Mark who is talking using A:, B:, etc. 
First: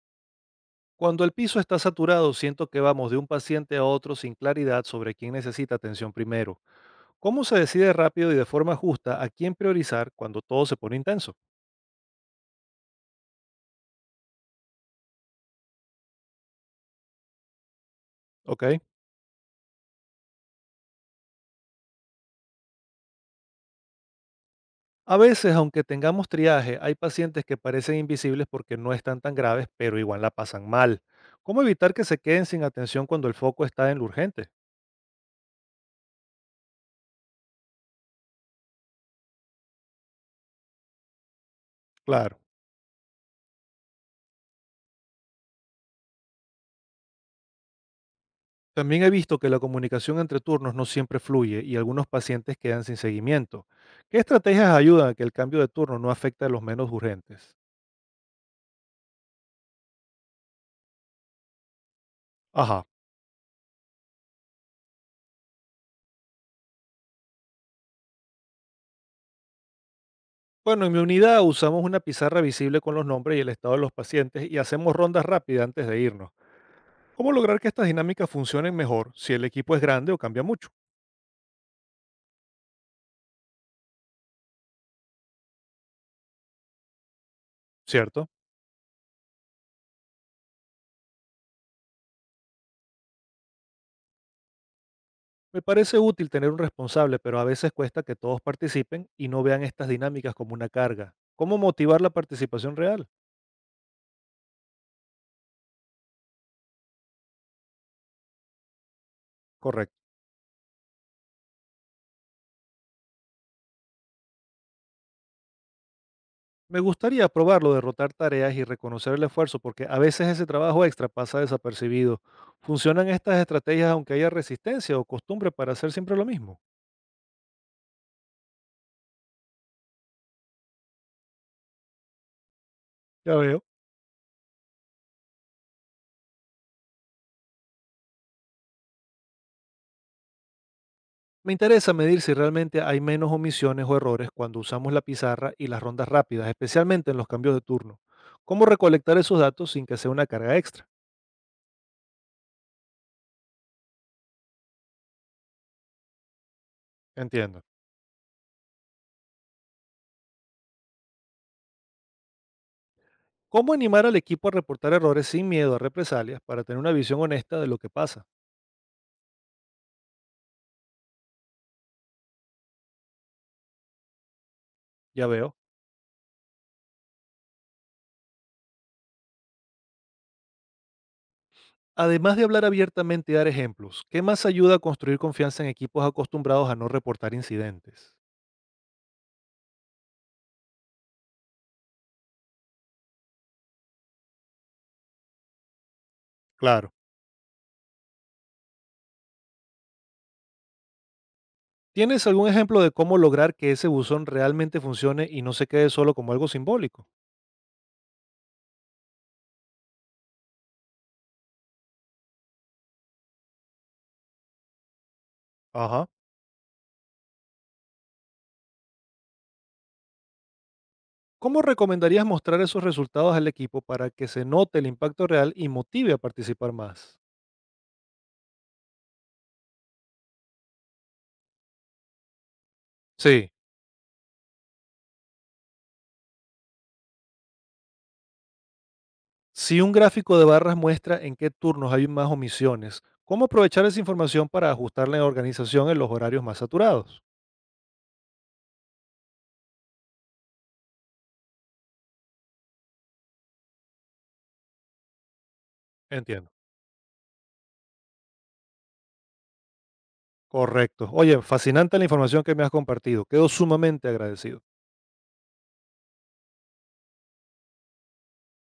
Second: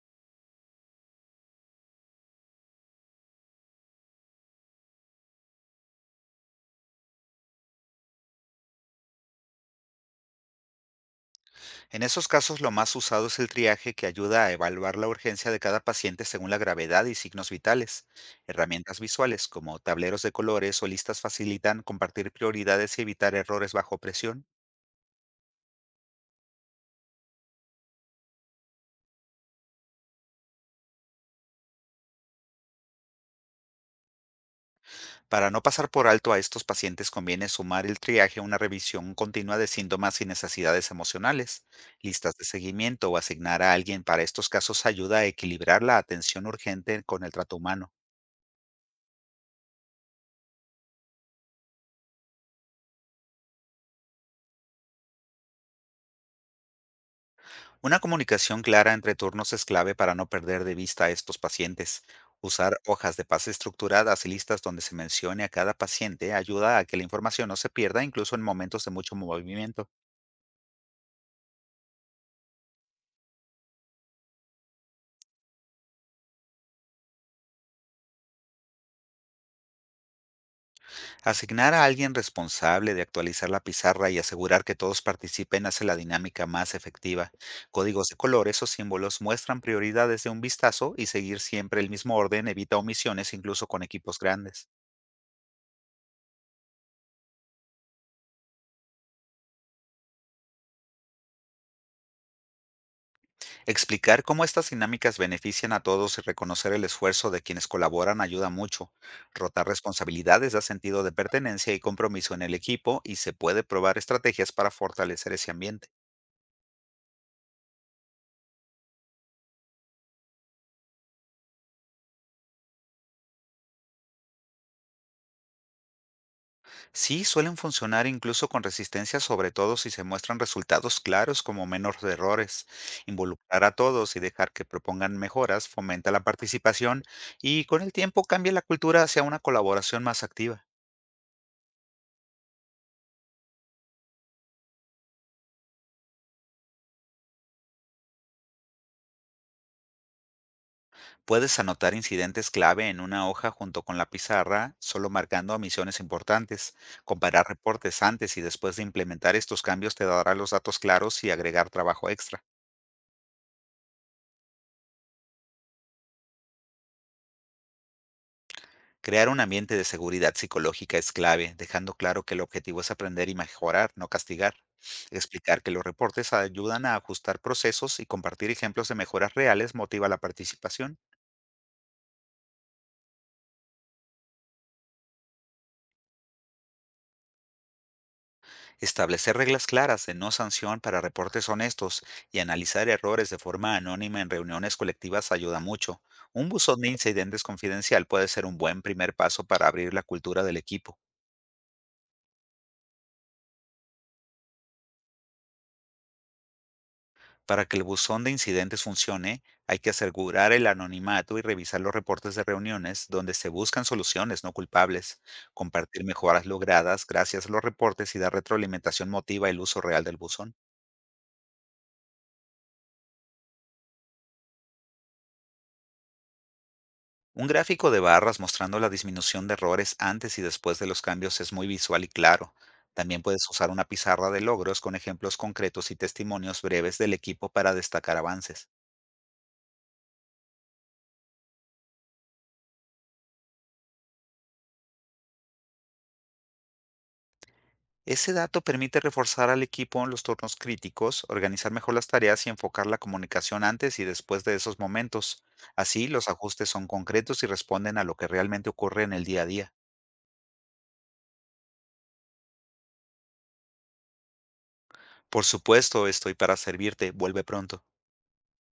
A: Cuando el piso está saturado, siento que vamos de un paciente a otro sin claridad sobre quién necesita atención primero. ¿Cómo se decide rápido y de forma justa a quién priorizar cuando todo se pone intenso?
B: En esos casos, lo más usado es el triaje que ayuda a evaluar la urgencia de cada paciente según la gravedad y signos vitales.
A: ¿Ok?
B: Herramientas visuales como tableros de colores o listas facilitan compartir prioridades y evitar errores bajo presión.
A: A veces, aunque tengamos triaje, hay pacientes que parecen invisibles porque no están tan graves, pero igual la pasan mal. ¿Cómo evitar que se queden sin atención cuando el foco está en lo urgente?
B: Para no pasar por alto a estos pacientes, conviene sumar el triaje a una revisión continua de síntomas y necesidades emocionales. Listas
A: Claro.
B: de seguimiento o asignar a alguien para estos casos ayuda a equilibrar la atención urgente con el trato humano.
A: También he visto que la comunicación entre turnos no siempre fluye y algunos pacientes quedan sin seguimiento. ¿Qué estrategias ayudan a que el cambio de turno no afecte a los menos urgentes?
B: Una comunicación clara entre turnos es clave para no perder de vista a estos pacientes. Usar
A: Ajá.
B: hojas de pase estructuradas y listas donde se mencione a cada paciente ayuda a que la información no se pierda incluso en momentos de mucho movimiento.
A: Bueno, en mi unidad usamos una pizarra visible con los nombres y el estado de los pacientes y hacemos rondas rápidas antes de irnos. ¿Cómo lograr que estas dinámicas funcionen mejor si el equipo es grande o cambia mucho?
B: Asignar a alguien responsable de actualizar la pizarra y asegurar que todos participen hace la dinámica más efectiva. Códigos de
A: ¿Cierto?
B: colores o símbolos muestran prioridades de un vistazo, y seguir siempre el mismo orden evita omisiones incluso con equipos grandes.
A: Me parece útil tener un responsable, pero a veces cuesta que todos participen y no vean estas dinámicas como una carga. ¿Cómo motivar la participación real?
B: Explicar cómo estas dinámicas benefician a todos y reconocer el esfuerzo de quienes colaboran ayuda mucho. Rotar
A: Correcto.
B: responsabilidades da sentido de pertenencia y compromiso en el equipo, y se puede probar estrategias para fortalecer ese ambiente.
A: Me gustaría probarlo de rotar tareas y reconocer el esfuerzo, porque a veces ese trabajo extra pasa desapercibido. ¿Funcionan estas estrategias aunque haya resistencia o costumbre para hacer siempre lo mismo?
B: Sí, suelen funcionar incluso con resistencia, sobre todo si se muestran resultados claros como menos errores.
A: Ya veo.
B: Involucrar a todos y dejar que propongan mejoras fomenta la participación, y con el tiempo cambia la cultura hacia una colaboración más activa.
A: Me interesa medir si realmente hay menos omisiones o errores cuando usamos la pizarra y las rondas rápidas, especialmente en los cambios de turno. ¿Cómo recolectar esos datos sin que sea una carga extra?
B: Puedes anotar incidentes clave en una hoja junto con la pizarra, solo marcando omisiones importantes. Comparar
A: Entiendo.
B: reportes antes y después de implementar estos cambios te dará los datos claros y agregar trabajo extra.
A: ¿Cómo animar al equipo a reportar errores sin miedo a represalias para tener una visión honesta de lo que pasa?
B: Crear un ambiente de seguridad psicológica es clave, dejando claro que el objetivo es aprender y mejorar, no castigar.
A: Ya veo.
B: Explicar que los reportes ayudan a ajustar procesos y compartir ejemplos de mejoras reales motiva la participación.
A: Además de hablar abiertamente y dar ejemplos, ¿qué más ayuda a construir confianza en equipos acostumbrados a no reportar incidentes?
B: Establecer reglas claras de no sanción para reportes honestos y analizar errores de forma anónima en reuniones colectivas ayuda mucho. Un buzón de
A: Claro.
B: incidentes confidencial puede ser un buen primer paso para abrir la cultura del equipo.
A: ¿Tienes algún ejemplo de cómo lograr que ese buzón realmente funcione y no se quede solo como algo simbólico?
B: Para que el buzón de incidentes funcione, hay que asegurar el anonimato y revisar los reportes de reuniones donde se buscan soluciones no culpables. Compartir
A: Ajá.
B: mejoras logradas gracias a los reportes y dar retroalimentación motiva el uso real del buzón.
A: ¿Cómo recomendarías mostrar esos resultados al equipo para que se note el impacto real y motive a participar más?
B: Un gráfico de barras mostrando la disminución de errores antes y después de los cambios es muy visual y claro. También puedes
A: Sí.
B: usar una pizarra de logros con ejemplos concretos y testimonios breves del equipo para destacar avances.
A: Si un gráfico de barras muestra en qué turnos hay más omisiones, ¿cómo aprovechar esa información para ajustar la organización en los horarios más saturados?
B: Ese dato permite reforzar al equipo en los turnos críticos, organizar mejor las tareas y enfocar la comunicación antes y después de esos momentos. Así, los
A: Entiendo.
B: ajustes son concretos y responden a lo que realmente ocurre en el día a día.
A: Correcto. Oye, fascinante la información que me has compartido. Quedo sumamente agradecido.
B: Por supuesto, estoy para servirte. Vuelve pronto.